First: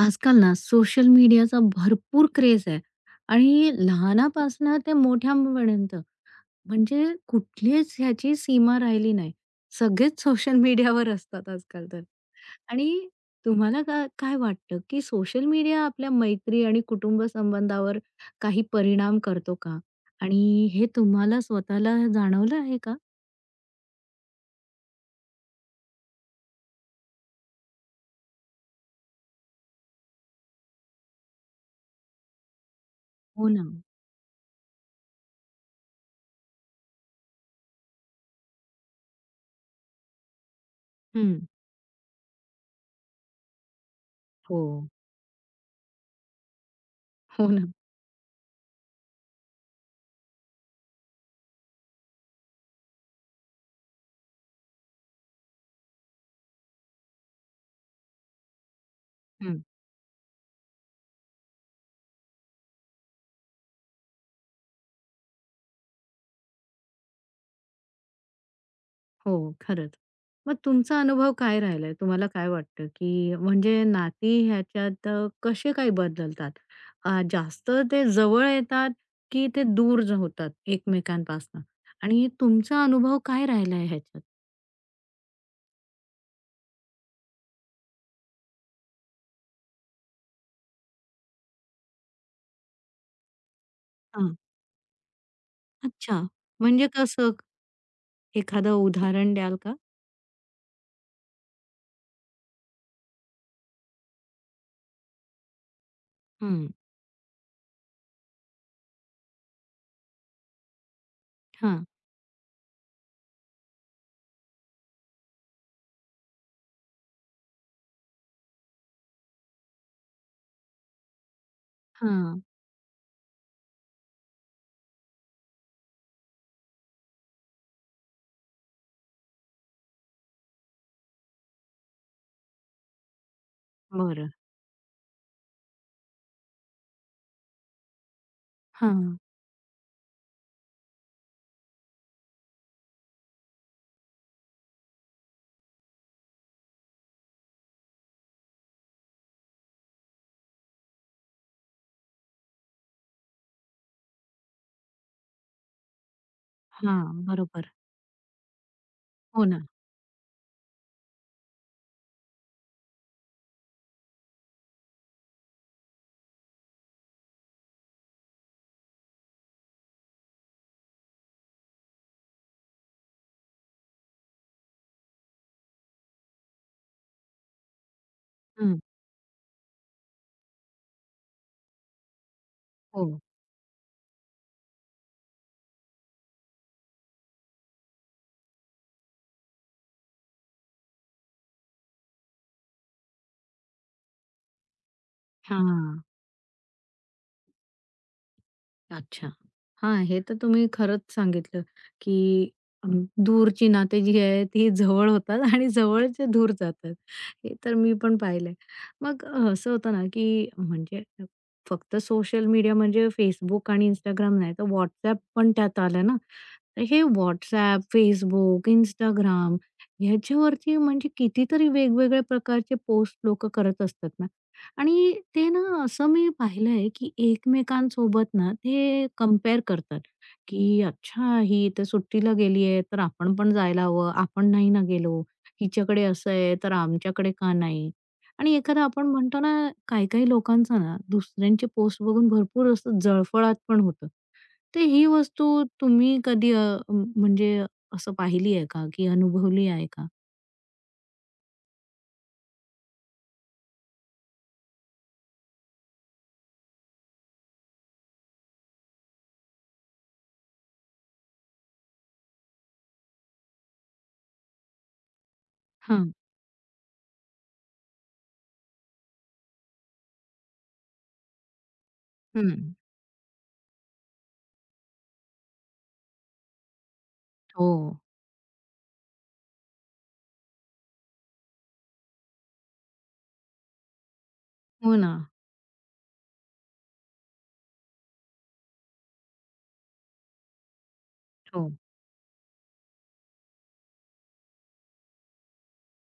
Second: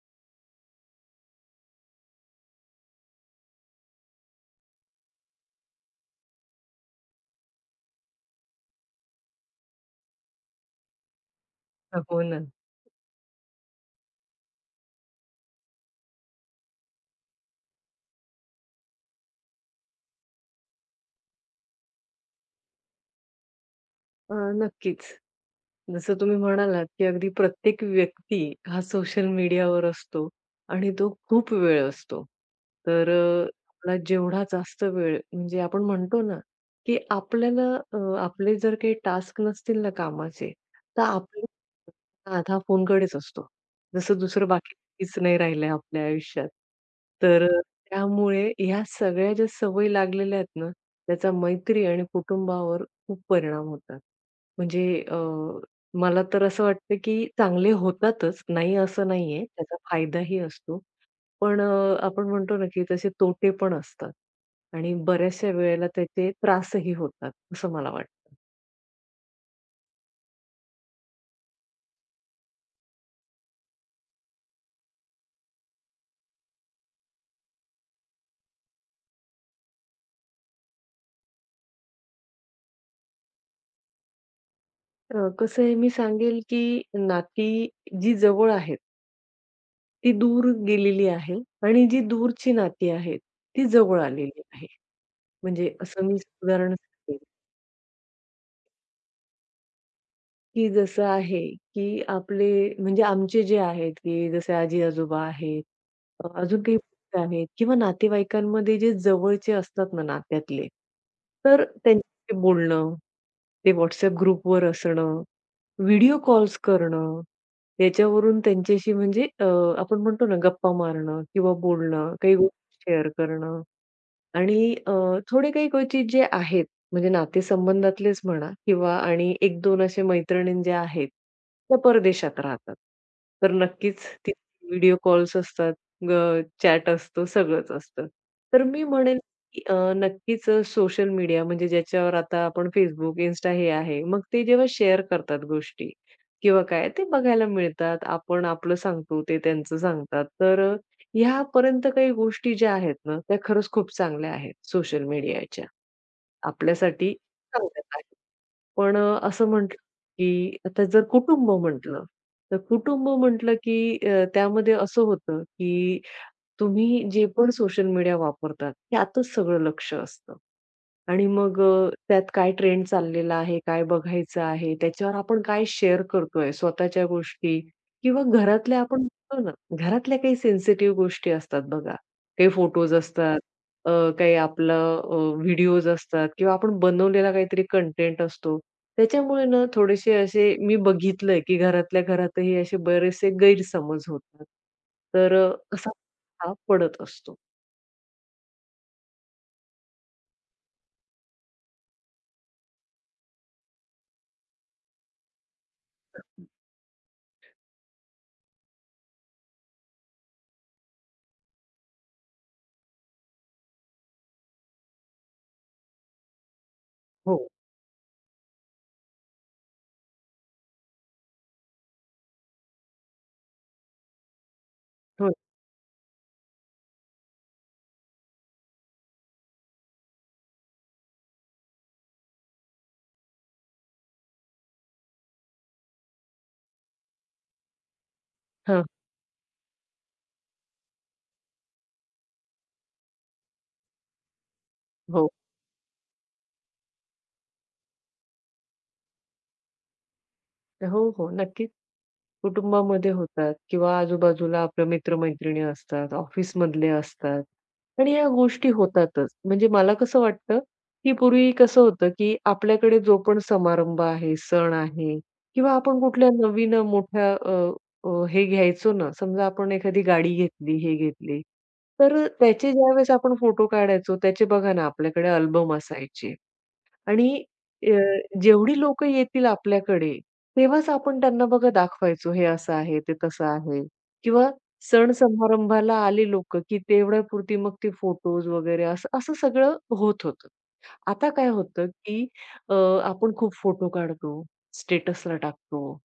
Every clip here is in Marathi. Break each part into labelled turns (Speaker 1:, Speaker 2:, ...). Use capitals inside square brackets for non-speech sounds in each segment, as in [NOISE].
Speaker 1: आजकाल ना, सोशल मीडियाचा भरपूर क्रेझ आहे आणि लहानपणापासून ते मोठ्यापर्यंत म्हणजे कुठलीच ह्याची सीमा राहिली नाही. सगळेच सोशल मीडियावर असतात आजकाल
Speaker 2: अ,
Speaker 1: तर.
Speaker 2: हो ना.
Speaker 1: आणि तुम्हाला काय-काय वाटतं, की सोशल मीडिया आपल्या मैत्री आणि कुटुंब संबंधावर काही परिणाम करतो का? आणि हे तुम्हाला स्वतःला जाणवलं आहे का?
Speaker 2: अ, नक्कीच. जसं तुम्ही म्हणालात, की अगदी प्रत्येक व्यक्ती, हा सोशल मीडियावर असतो आणि तो खूप वेळ असतो. तर अ,
Speaker 1: हो ना.
Speaker 2: आपला जेवढा जास्त वेळ म्हणजे आपण म्हणतो ना, की आपल्याला अ, आपले जर काही टास्क नसतील ना कामाचे, तर आपलं
Speaker 1: हं.
Speaker 2: [UNINTELLIGIBLE] आधा फोनकडेच असतो. जसं दुसरं
Speaker 1: हो.
Speaker 2: बाकीचं नाही राहिलंय आपल्या आयुष्यात. तर
Speaker 1: हो
Speaker 2: अ,
Speaker 1: ना.
Speaker 2: त्यामुळे ह्या सगळ्या ज्या सवयी लागलेल्या आहेत ना, त्याचा मैत्री आणि कुटुंबावर खूप परिणाम होतात. म्हणजे अ, मला तर असं वाटतं, की चांगले होतातच, नाही असं नाहीये.
Speaker 1: हं.
Speaker 2: त्याचा फायदाही असतो. पण अ, आपण म्हणतो ना, की तसे तोटे पण असतात आणि बऱ्याचशा वेळेला त्याचे त्रासही होतात. असं मला वाटतं.
Speaker 1: हो, खरंच. मग तुमचा अनुभव काय राहिलाय? तुम्हाला काय वाटतं, की म्हणजे नाती ह्याच्यात अ, कसे काय बदलतात? अ, जास्त ते जवळ येतात, की ते दूर होतात एकमेकांपासनं आणि तुमचा अनुभव काय राहिलाय ह्याच्यात?
Speaker 2: अ, कसं आहे, मी सांगेल, की नाती जी जवळ आहेत. ती दूर गेलेली आहे आणि जी दूरची नाती आहेत, ती जवळ
Speaker 1: हां.
Speaker 2: आलेली आहे. म्हणजे असं मी
Speaker 1: अच्छा,
Speaker 2: उदाहरण
Speaker 1: म्हणजे
Speaker 2: सांगेल.
Speaker 1: कसं? एखादं उदाहरण द्याल का?
Speaker 2: की जसं आहे, की आपले म्हणजे आमचे जे आहेत, की जसं आजी-आजोबा आहेत. अजून
Speaker 1: हं.
Speaker 2: काही [UNINTELLIGIBLE] आहेत किंवा नातेवाईकांमध्ये जे जवळचे असतात ना, नात्यातले. तर
Speaker 1: हां.
Speaker 2: त्यांच्याशी बोलणं, ते WhatsApp ग्रुपवर असणं, व्हिडिओ कॉल्स करणं. याच्यावरून त्यांच्याशी म्हणजे अ, आपण म्हणतो ना, गप्पा मारणं किंवा बोलणं, काही
Speaker 1: हां.
Speaker 2: गोष्टी शेअर करणं. आणि अ, थोडे काही क्वचित जे आहेत, म्हणजे नातेसंबंधातलेच म्हणा, किंवा आणि 1-2 अशा मैत्रिणी ज्या आहेत, त्या परदेशात राहतात. तर नक्कीच
Speaker 1: बरं.
Speaker 2: त्यांचे व्हिडिओ कॉल्स असतात, अ, चॅट असतो, सगळंच असतं. तर मी
Speaker 1: हां.
Speaker 2: म्हणेल, की अ, नक्कीच अ, सोशल मीडिया म्हणजे ज्याच्यावर आता आपण Facebook, Insta हे आहे. मग ते जेव्हा शेअर करतात गोष्टी किंवा काय, ते बघायला मिळतात. आपण आपलं सांगतो, ते त्यांचं सांगतात. तर अ, ह्यापर्यंत काही गोष्टी ज्या आहेत ना, त्या खरंच खूप चांगल्या आहेत. सोशल मीडियाच्या आपल्यासाठी
Speaker 1: हां, बरोबर.
Speaker 2: चांगल्याच आहेत. पण अ,
Speaker 1: हो
Speaker 2: असं
Speaker 1: ना.
Speaker 2: म्हटलं [UNINTELLIGIBLE] की, आता जर कुटुंब म्हटलं, तर कुटुंब म्हटलं, की अ, त्यामध्ये असं होतं, की तुम्ही जे पण सोशल मीडिया वापरतात, त्यातच सगळं लक्ष असतं. आणि मग अ, त्यात काय ट्रेंड चाललेला आहे, काय बघायचं आहे, त्याच्यावर आपण काय शेअर करतोय, स्वतःच्या गोष्टी किंवा
Speaker 1: हं.
Speaker 2: घरातल्या आपण [UNINTELLIGIBLE] घरातल्या काही सेन्सिटिव्ह गोष्टी असतात बघा, काही फोटोज
Speaker 1: हो.
Speaker 2: असतात, अ, काही आपलं अ, व्हिडिओज असतात किंवा आपण बनवलेला काहीतरी कंटेंट असतो. त्याच्यामुळे ना, थोडेसे असे मी बघितलंय, की घरातल्या घरातही असे बरेचसे गैरसमज होतात. तर अ, असा [UNINTELLIGIBLE]
Speaker 1: हां.
Speaker 2: हा पडत असतो.
Speaker 1: अच्छा, हां, हे तर तुम्ही खरंच सांगितलं, की दूरची अ, नाती जी आहेत, ती जवळ होतात आणि जवळचे दूर जातात. हे तर मी पण पाहिलंय. मग असं होतं ना, की म्हणजे फक्त सोशल मीडिया म्हणजे Facebook आणि Instagram नाही, तर WhatsApp पण त्यात आलं ना? तर हे
Speaker 2: हो.
Speaker 1: WhatsApp, Facebook, Instagram याच्यावरती म्हणजे कितीतरी वेगवेगळ्या प्रकारचे पोस्ट लोक करत असतात ना? आणि
Speaker 2: होय.
Speaker 1: ते ना असं, मी पाहिलंय, की एकमेकांसोबत ना ते कंपेअर करतात. की, अच्छा! ही तर सुट्टीला गेली आहे, तर आपण पण जायला हवं. आपण नाही ना गेलो. हिच्याकडे असं आहे, तर आमच्याकडे का नाही? आणि एखादा,
Speaker 2: हां.
Speaker 1: आपण म्हणतो ना, काही-काही लोकांचा ना दुसऱ्यांचे पोस्ट बघून भरपूर असा जळफळाट पण होतो. तर ही
Speaker 2: हो.
Speaker 1: वस्तू तुम्ही कधी अ, म म्हणजे असं पाहिली आहे का, की अनुभवली आहे का?
Speaker 2: हो, हो, नक्कीच. कुटुंबामध्ये होतात, किंवा आजूबाजूला आपल्या मित्र-मैत्रिणी असतात, ऑफिसमधले असतात, आणि या गोष्टी होतातच. म्हणजे मला कसं वाटतं? की पूर्वी कसं होतं, की आपल्याकडे जो पण समारंभ आहे, सण आहे, किंवा आपण
Speaker 1: हां.
Speaker 2: कुठल्या नवीन अ, मोठ्या अ, अ, हे घ्यायचो ना. समजा, आपण एखादी गाडी घेतली, हे घेतली, तर त्याचे
Speaker 1: हं.
Speaker 2: ज्यावेळेस आपण फोटो काढायचो त्याचे. बघा ना, आपल्याकडे अल्बम असायचे आणि अ,
Speaker 1: हो.
Speaker 2: जेवढी लोकं येतील आपल्याकडे तेव्हाच आपण त्यांना बघा दाखवायचो, हे असं आहे, ते तसं आहे. किंवा
Speaker 1: हो ना.
Speaker 2: सण-समारंभाला आले लोकं, की तेवढ्यापुरती मग ते फोटोज वगैरे असं, असं सगळं होत होतं. आता काय
Speaker 1: हो.
Speaker 2: होतं, की अ, आपण खूप फोटो काढतो, स्टेटसला टाकतो.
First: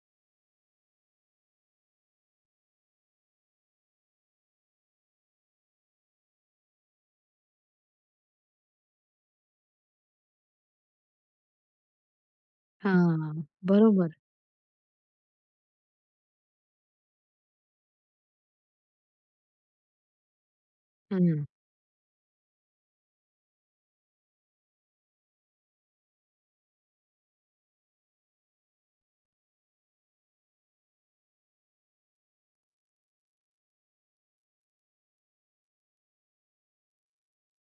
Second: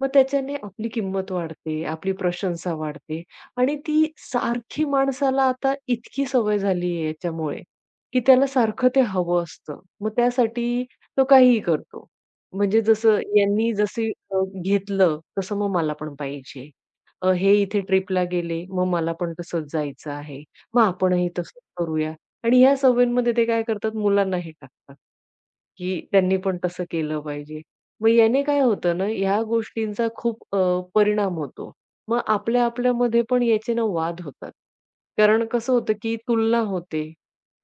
Speaker 2: मग त्याच्याने आपली किंमत वाढते, आपली प्रशंसा वाढते आणि ती सारखी माणसाला आता इतकी सवय झाली आहे याच्यामुळे, की त्याला सारखं ते हवं असतं. मग त्यासाठी तो काहीही करतो, म्हणजे जसं
Speaker 1: हां,
Speaker 2: यांनी जसं
Speaker 1: बरोबर.
Speaker 2: अ, घेतलं. तसं मग मला पण पाहिजे, हे इथे ट्रिपला गेले, मग मला पण तसंच जायचं आहे. मग आपणही
Speaker 1: हं.
Speaker 2: तसंच करूया, आणि ह्या सवयींमध्ये ते काय करतात? मुलांना हे टाकतात. की त्यांनी पण तसं केलं पाहिजे, मग याने काय होतं ना? या गोष्टींचा खूप अ, परिणाम होतो, मग आपल्या-आपल्यामध्ये पण याचे ना वाद होतात. कारण कसं होतं, की तुलना होते,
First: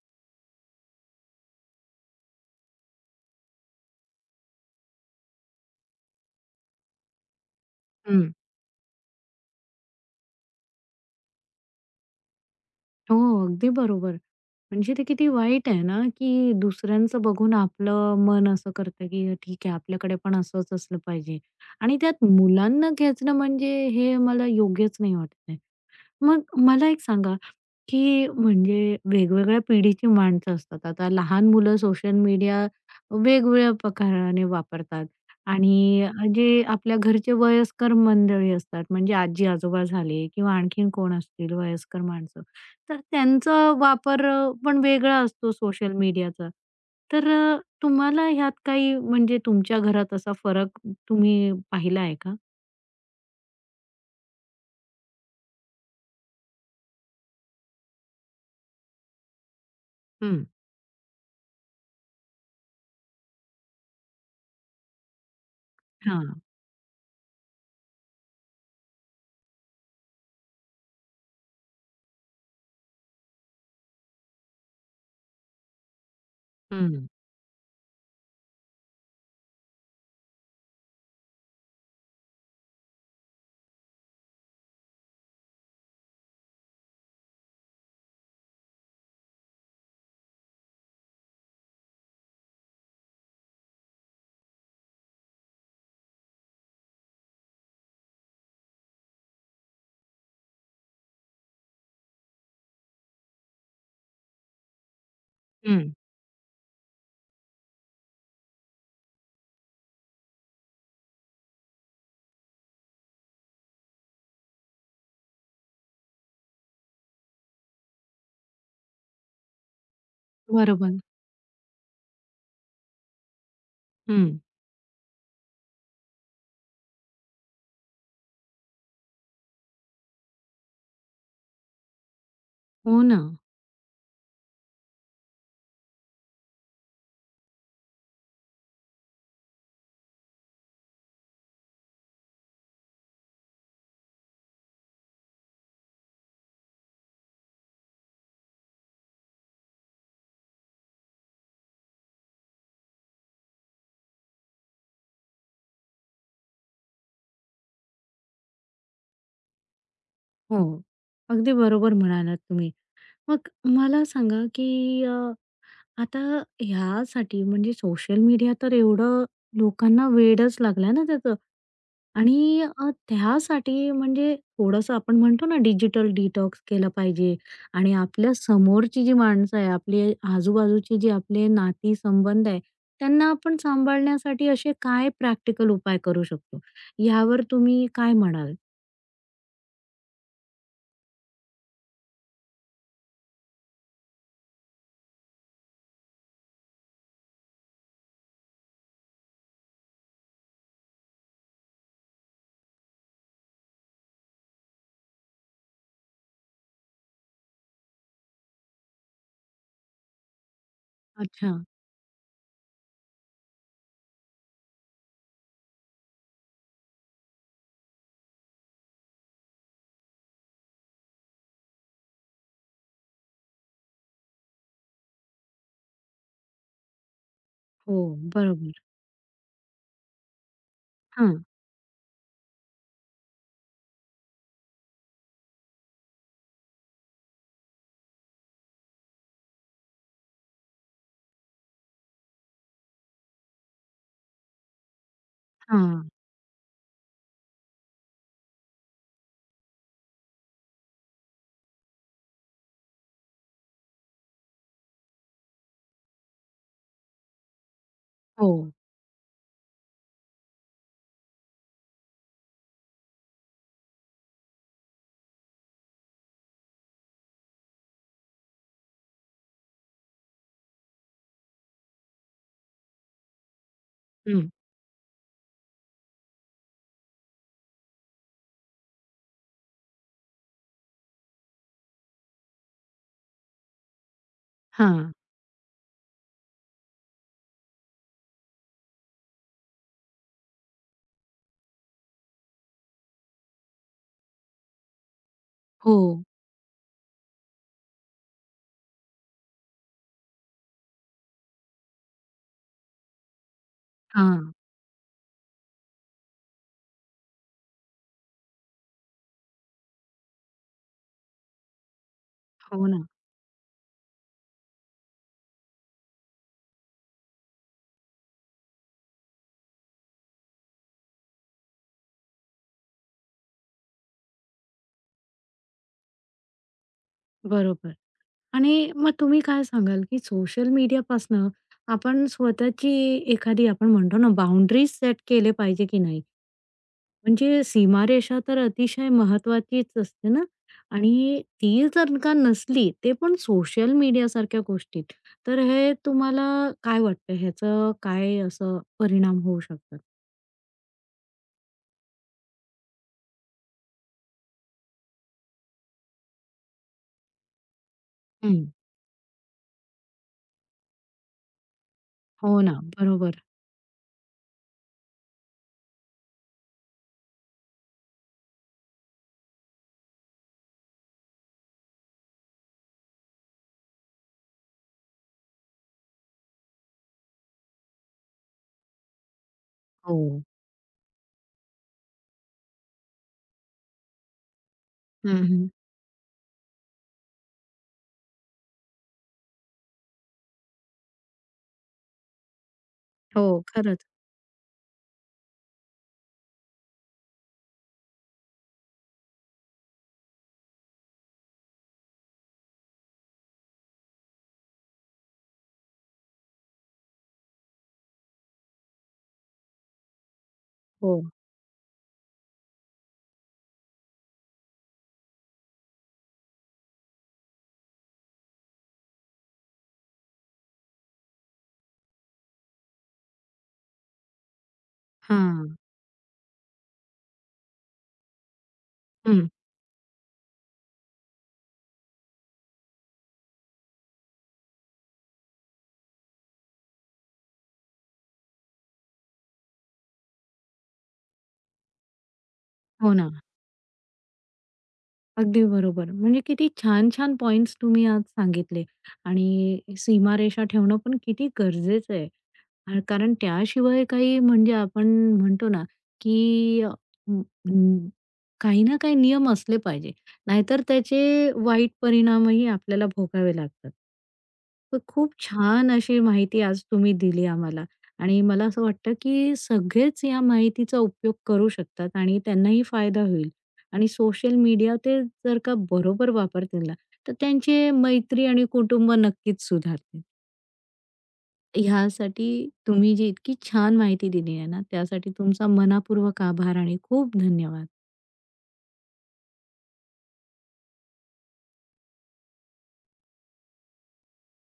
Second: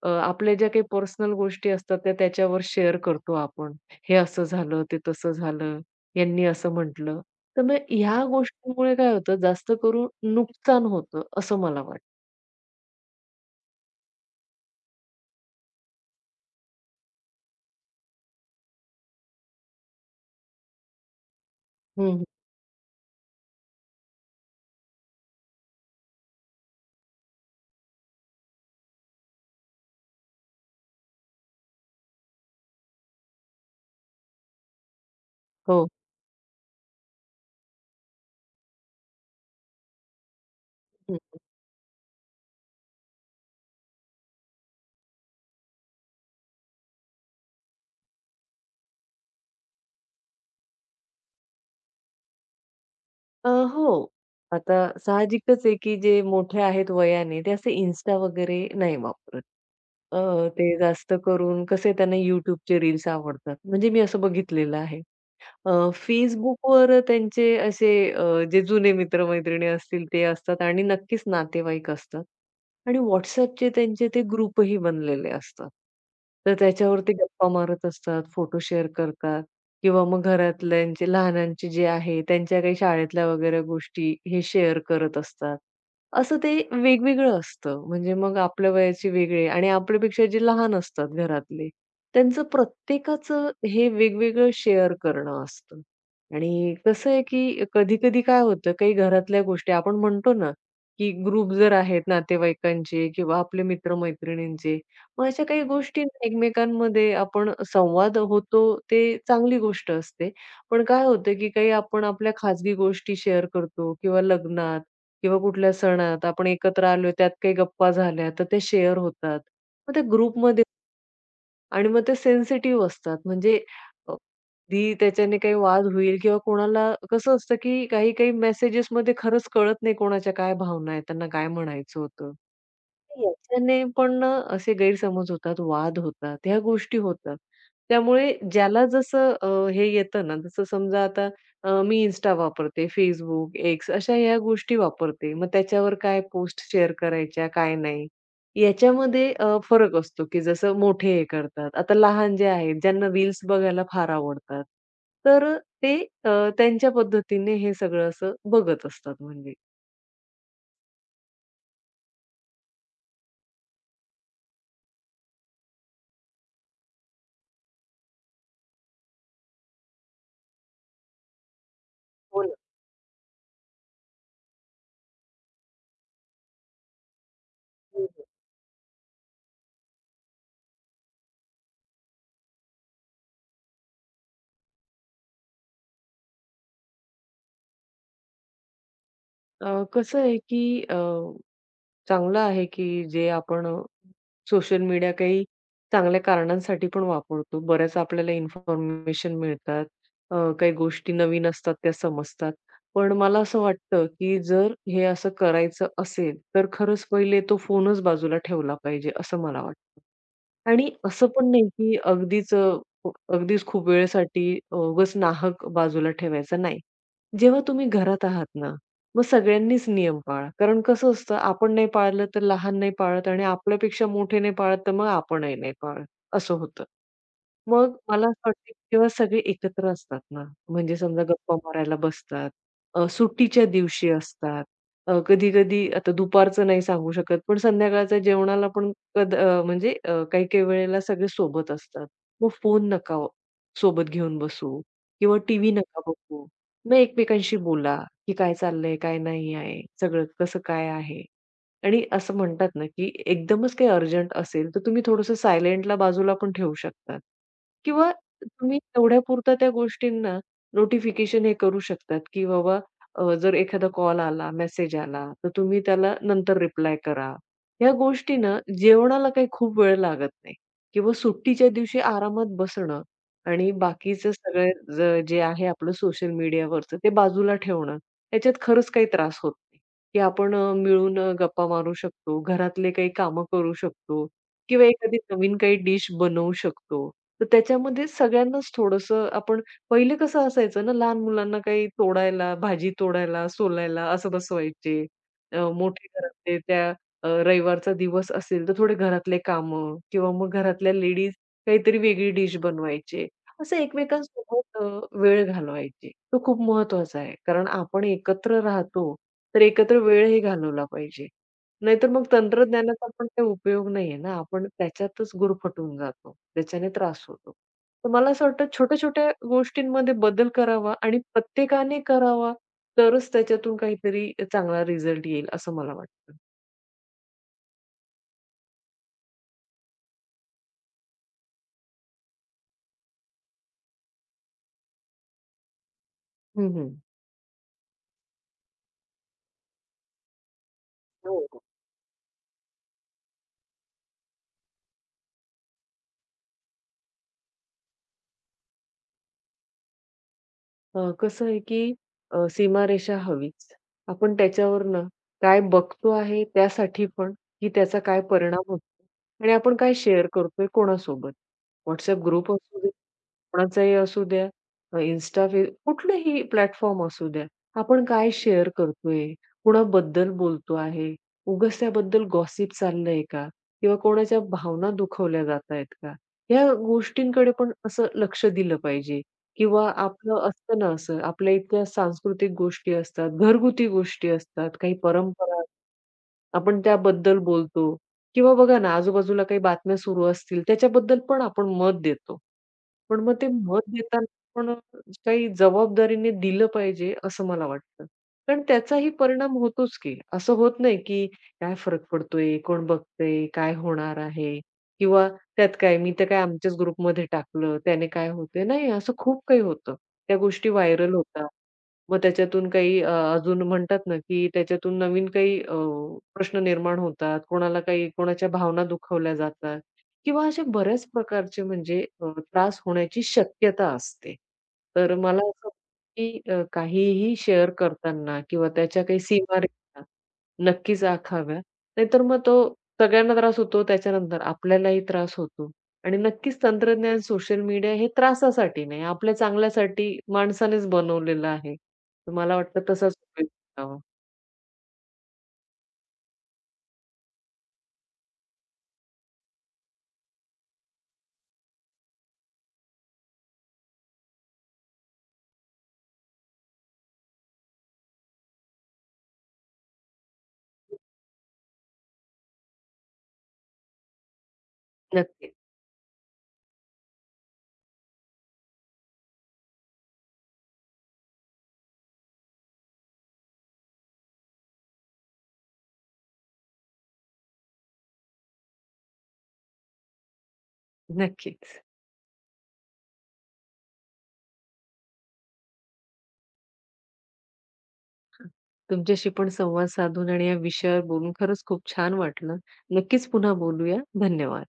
Speaker 2: अ, आपल्या ज्या काही पर्सनल गोष्टी असतात, त्या त्याच्यावर शेअर करतो आपण. हे असं झालं, ते तसं झालं, यांनी असं म्हटलं. तर मग ह्या
Speaker 1: हं.
Speaker 2: गोष्टीमुळे काय होतं? जास्त करून नुकसान होतं, असं मला वाटतं.
Speaker 1: हो. अगदी बरोबर. म्हणजे ते किती वाईट आहे ना, की दुसऱ्यांचं बघून आपलं मन असं करतं, की ठीक आहे, आपल्याकडे पण असंच असलं पाहिजे. आणि त्यात
Speaker 2: हं.
Speaker 1: मुलांना खेचणं, म्हणजे हे मला योग्यच नाही वाटत आहे. मग मला एक सांगा, की म्हणजे वेगवेगळ्या पिढीची माणसं असतात. आता लहान मुलं सोशल मीडिया वेगवेगळ्या प्रकाराने वापरतात
Speaker 2: हो.
Speaker 1: आणि अ, जे आपल्या घरचे वयस्कर मंडळी असतात, म्हणजे आजी-आजोबा झाले, किंवा आणखीन कोण
Speaker 2: हं, हं.
Speaker 1: असतील वयस्कर माणसं, तर त्यांचा वापर अ, पण वेगळा असतो सोशल मीडियाचा. तर अ, तुम्हाला ह्यात काही म्हणजे तुमच्या घरात असा फरक तुम्ही पाहिला आहे का?
Speaker 2: अ, हो. आता साहजिकच आहे, की जे मोठे आहेत वयाने, ते असे Insta वगैरे नाही वापरत. अ,
Speaker 1: हं.
Speaker 2: ते जास्त करून कसे, त्यांना YouTubeचे रील्स आवडतात. म्हणजे मी असं बघितलेलं आहे. अ,
Speaker 1: हां.
Speaker 2: Facebookवर त्यांचे असे अ, जे जुने मित्र-मैत्रिणी असतील, ते असतात आणि नक्कीच नातेवाईक असतात. आणि WhatsAppचे त्यांचे ते ग्रुपही बनलेले असतात. तर
Speaker 1: हं.
Speaker 2: त्याच्यावरती गप्पा मारत असतात, फोटो शेअर करतात, किंवा मग घरातल्यांचे लहानांचे जे आहे, त्यांच्या काही शाळेतल्या वगैरे गोष्टी हे शेअर करत असतात. असं ते वेगवेगळं असतं. म्हणजे मग आपल्या वयाचे वेगळे आणि आपल्यापेक्षा जे लहान असतात घरातले, त्यांचं प्रत्येकाचं हे वेगवेगळं शेअर करणं असतं. आणि कसं आहे, की कधी-कधी काय होतं, काही घरातल्या गोष्टी, आपण म्हणतो ना, की ग्रुपही जर आहेत नातेवाईकांचे किंवा आपले मित्र-मैत्रिणींचे, मग अशा काही
Speaker 1: हं.
Speaker 2: गोष्टी आहे ना एकमेकांमध्ये आपण संवाद होतो, ते चांगली गोष्ट असते. पण काय होतं, की काही आपण आपल्या खाजगी गोष्टी शेअर करतो किंवा लग्नात, किंवा कुठल्या सणात आपण एकत्र आलोय, त्यात काही गप्पा झाल्या, तर ते शेअर होतात. मग त्या ग्रुपमध्ये
Speaker 1: बरोबर.
Speaker 2: आणि मग ते सेन्सिटिव्ह असतात. म्हणजे अ,
Speaker 1: हं.
Speaker 2: कधी त्याच्याने काही वाद होईल किंवा कोणाला, कसं असतं, की काही-काही मेसेजेसमध्ये खरंच कळत नाही, कोणाच्या काय भावना आहेत. त्यांना काय म्हणायचं होतं.
Speaker 1: हो ना.
Speaker 2: याच्याने पण ना, असे गैरसमज होतात. वाद होतात. ह्या गोष्टी होतात. त्यामुळे ज्याला जसं अ, हे येतं ना, जसं समजा आता अ, मी Insta वापरते, Facebook, X अशा ह्या गोष्टी वापरते. मग त्याच्यावर काय पोस्ट शेअर करायच्या, काय नाही, याच्यामध्ये अ, फरक असतो. की जसं मोठे हे करतात. आता लहान जे आहेत, ज्यांना रील्स बघायला फार आवडतात, तर अ, ते अ, त्यांच्या पद्धतीने हे सगळं असं बघत असतात, म्हणजे.
Speaker 1: हो. अगदी बरोबर म्हणालात तुम्ही. मग मला सांगा, की अ, आता ह्यासाठी म्हणजे सोशल मीडिया तर एवढं लोकांना वेडच लागलं ना त्याचं
Speaker 2: हो ना.
Speaker 1: आणि अ, त्यासाठी म्हणजे थोडंसं, आपण म्हणतो ना, डिजिटल डिटॉक्स केलं पाहिजे आणि
Speaker 2: हो, हो.
Speaker 1: आपल्या समोरची जी माणसं आहे, आपले आजूबाजूची जी आपले नाती-संबंध आहेत, त्यांना आपण सांभाळण्यासाठी असे काय प्रॅक्टिकल उपाय करू शकतो? यावर तुम्ही काय म्हणाल?
Speaker 2: अ, कसं आहे, की अ, चांगलं आहे, की जे आपण अ, सोशल मीडिया काही चांगल्या कारणांसाठी पण वापरतो. बऱ्याच आपल्याला इन्फॉर्मेशन मिळतात, अ, काही गोष्टी नवीन असतात, त्या समजतात. पण मला असं वाटतं, की जर हे असं करायचं असेल, तर खरंच पहिले तो फोनच बाजूला ठेवला पाहिजे, असं मला वाटतं आणि असं पण
Speaker 1: अच्छा.
Speaker 2: नाही, की अगदीच अ, अगदीच खूप वेळसाठी अ, उगाच नाहक बाजूला ठेवायचा नाही. जेव्हा तुम्ही घरात आहात ना, मग सगळ्यांनीच नियम पाळा. कारण कसं असतं, आपण नाही पाळलं, तर लहान नाही पाळत आणि आपल्यापेक्षा मोठे नाही पाळत, तर मग आपणही नाही पाळत, असं होतं. मग
Speaker 1: हो.
Speaker 2: मला असं वाटतं,
Speaker 1: बरोबर.
Speaker 2: की ते सगळे एकत्र असतात ना, म्हणजे समजा
Speaker 1: हां.
Speaker 2: गप्पा मारायला बसतात. अ, सुट्टीच्या दिवशी असतात. अ, कधी-कधी आता दुपारचं नाही सांगू शकत, पण संध्याकाळच्या जेवणाला पण कद अ, म्हणजे अ, काही-काही वेळेला सगळे सोबत असतात, मग फोन नका, सोबत घेऊन बसू किंवा टीव्ही नका
Speaker 1: हां.
Speaker 2: बघू. मग एकमेकांशी बोला, की काय चाललंय? काय नाही आहे, सगळं कसं काय आहे? आणि असं म्हणतात ना, की एकदमच काही अर्जंट असेल, तर तुम्ही थोडंसं सायलेंटला बाजूला पण ठेऊ शकतात किंवा
Speaker 1: हो.
Speaker 2: तुम्ही तेवढ्यापुरता त्या गोष्टींना नोटिफिकेशन हे करू शकतात, की बाबा अ, जर एखादा कॉल आला, मेसेज आला, तर तुम्ही त्याला नंतर रिप्लाय करा. ह्या गोष्टींना जेवणाला काही खूप वेळ लागत नाही. किंवा सुट्टीच्या दिवशी आरामात बसणं आणि बाकीचं
Speaker 1: हं.
Speaker 2: सगळं जे आहे, आपलं सोशल मीडियावरचं ते बाजूला ठेवणं, याच्यात खरंच काही त्रास होत नाही, की आपण अ, मिळून गप्पा मारू शकतो. घरातले काही कामं करू शकतो किंवा
Speaker 1: हां.
Speaker 2: एखादी नवीन काही डिश बनवू शकतो. तर त्याच्यामध्ये सगळ्यांनाच थोडंसं, आपण पहिले कसं असायचं ना, लहान मुलांना काही तोडायला, भाजी तोडायला, सोलायला असं बसवायचे. अ, मोठ्या
Speaker 1: हो.
Speaker 2: घरातले त्या अ, रविवारचा दिवस असेल, तर थोडे घरातले कामं किंवा मग घरातल्या लेडीज काहीतरी वेगळी डिश बनवायचे. असं
Speaker 1: हां.
Speaker 2: एकमेकांसोबत अ, वेळ घालवायचे. तो खूप महत्त्वाचा आहे. कारण आपण एकत्र राहतो, तर एकत्र वेळही घालवला पाहिजे. नाहीतर मग
Speaker 1: हो ना.
Speaker 2: तंत्रज्ञानाचा पण काही उपयोग नाहीये ना. आपण त्याच्यातच गुरफटून जातो. त्याच्याने त्रास होतो. तर मला असं वाटतं, छोट्या-छोट्या गोष्टींमध्ये बदल करावा आणि प्रत्येकाने करावा. तरच त्याच्यातून काहीतरी अ, चांगला रिझल्ट येईल, असं मला वाटतं.
Speaker 1: बरोबर. आणि मग तुम्ही काय सांगाल, की सोशल मीडियापासनं आपण स्वतःची, एखादी आपण म्हणतो ना, बाउंडरीज सेट केल्या पाहिजेत की नाही?
Speaker 2: हं, हं.
Speaker 1: म्हणजे सीमारेषा तर अतिशय महत्त्वाचीच असते ना?
Speaker 2: हो,
Speaker 1: आणि
Speaker 2: हो.
Speaker 1: ती जर का नसली, ते पण सोशल मीडियासारख्या गोष्टीत, तर हे तुम्हाला काय वाटतं? ह्याचे काय असं परिणाम होऊ शकतात?
Speaker 2: अ, कसं आहे, की अ, सीमारेषा हवीच. आपण त्याच्यावरनं काय बघतो आहे, त्यासाठी पण, की त्याचा काय परिणाम
Speaker 1: हं.
Speaker 2: होतो आणि आपण काय शेअर करतोय, कोणासोबत. WhatsApp ग्रुप
Speaker 1: हो ना.
Speaker 2: असू दे,
Speaker 1: बरोबर.
Speaker 2: कोणाचाही असू द्या, Insta, फेस कुठलाही प्लॅटफॉर्म असू द्या, आपण काय शेअर करतोय, कुणाबद्दल बोलतो आहे, उगाच त्याबद्दल गॉसिप चाललंय का? किंवा कोणाच्या भावना दुखवल्या जातायेत का? ह्या गोष्टींकडे पण असं लक्ष दिलं पाहिजे. किंवा आपलं
Speaker 1: हो.
Speaker 2: असतं ना असं, आपल्या इतक्या सांस्कृतिक गोष्टी असतात, घरगुती गोष्टी असतात, काही
Speaker 1: हं,
Speaker 2: परंपरा.
Speaker 1: हं.
Speaker 2: आपण त्याबद्दल बोलतो किंवा बघा ना, आजूबाजूला काही बातम्या सुरू असतील, त्याच्याबद्दल पण आपण मत देतो. पण मग ते
Speaker 1: हो,
Speaker 2: मत
Speaker 1: खरंच.
Speaker 2: देताना पण काही जबाबदारीने दिलं पाहिजे, असं मला वाटतं. कारण त्याचाही परिणाम होतोच की. असं होत नाही, की काय फरक पडतोय? कोण बघतंय? काय होणार आहे? किंवा त्यात काय, मी तर काय आमच्याच ग्रुपमध्ये टाकलं. त्याने काय होतंय? नाही, असं खूप काही होतं. त्या गोष्टी व्हायरल
Speaker 1: हो.
Speaker 2: होतात. मग त्याच्यातून काही अ, अजून म्हणतात ना, की त्याच्यातून नवीन काही अ, प्रश्न निर्माण होतात. कोणाला काही, कोणाच्या भावना दुखावल्या जातात किंवा अशा बऱ्याच प्रकारचे म्हणजे अ, त्रास होण्याची शक्यता असते. तर मला असं वाटतं,
Speaker 1: हां.
Speaker 2: की अ, काहीही शेअर करताना किंवा त्याच्या काही
Speaker 1: हं.
Speaker 2: सीमारेषा नक्कीच आखाव्या. नाहीतर मग तो सगळ्यांना त्रास होतो. त्याच्यानंतर आपल्यालाही त्रास होतो आणि नक्कीच तंत्रज्ञान, सोशल मीडिया हे त्रासासाठी नाही, आपल्या चांगल्यासाठी माणसानेच बनवलेलं आहे. तर मला वाटतं, तसाच
Speaker 1: हो ना.
Speaker 2: उपयोग करावा.
Speaker 1: अगदी बरोबर. म्हणजे किती छान-छान पॉईंट्स तुम्ही आज सांगितले. आणि सीमारेषा ठेवणं पण किती गरजेचं आहे, कारण त्याशिवाय काही म्हणजे आपण म्हणतो ना, की अ, अ, काही ना काही नियम असले पाहिजे. नाहीतर त्याचे वाईट परिणामही आपल्याला भोगावे लागतात. तर खूप
Speaker 2: नक्कीच.
Speaker 1: छान अशी माहिती आज तुम्ही दिली आम्हाला. आणि मला असं वाटतं, की सगळेच या माहितीचा उपयोग करू शकतात आणि त्यांनाही फायदा होईल. आणि सोशल मीडिया ते जर का बरोबर वापरतील ना, तर त्यांचे मैत्री आणि कुटुंब नक्कीच सुधारतील.
Speaker 2: नक्कीच.
Speaker 1: ह्यासाठी तुम्ही जी इतकी छान माहिती दिली आहे ना, त्यासाठी तुमचा मनःपूर्वक आभार आणि खूप धन्यवाद.
Speaker 2: हां, तुमच्याशी पण संवाद साधून आणि या विषयावर बोलून खरंच खूप छान वाटलं. नक्कीच पुन्हा बोलूया. धन्यवाद.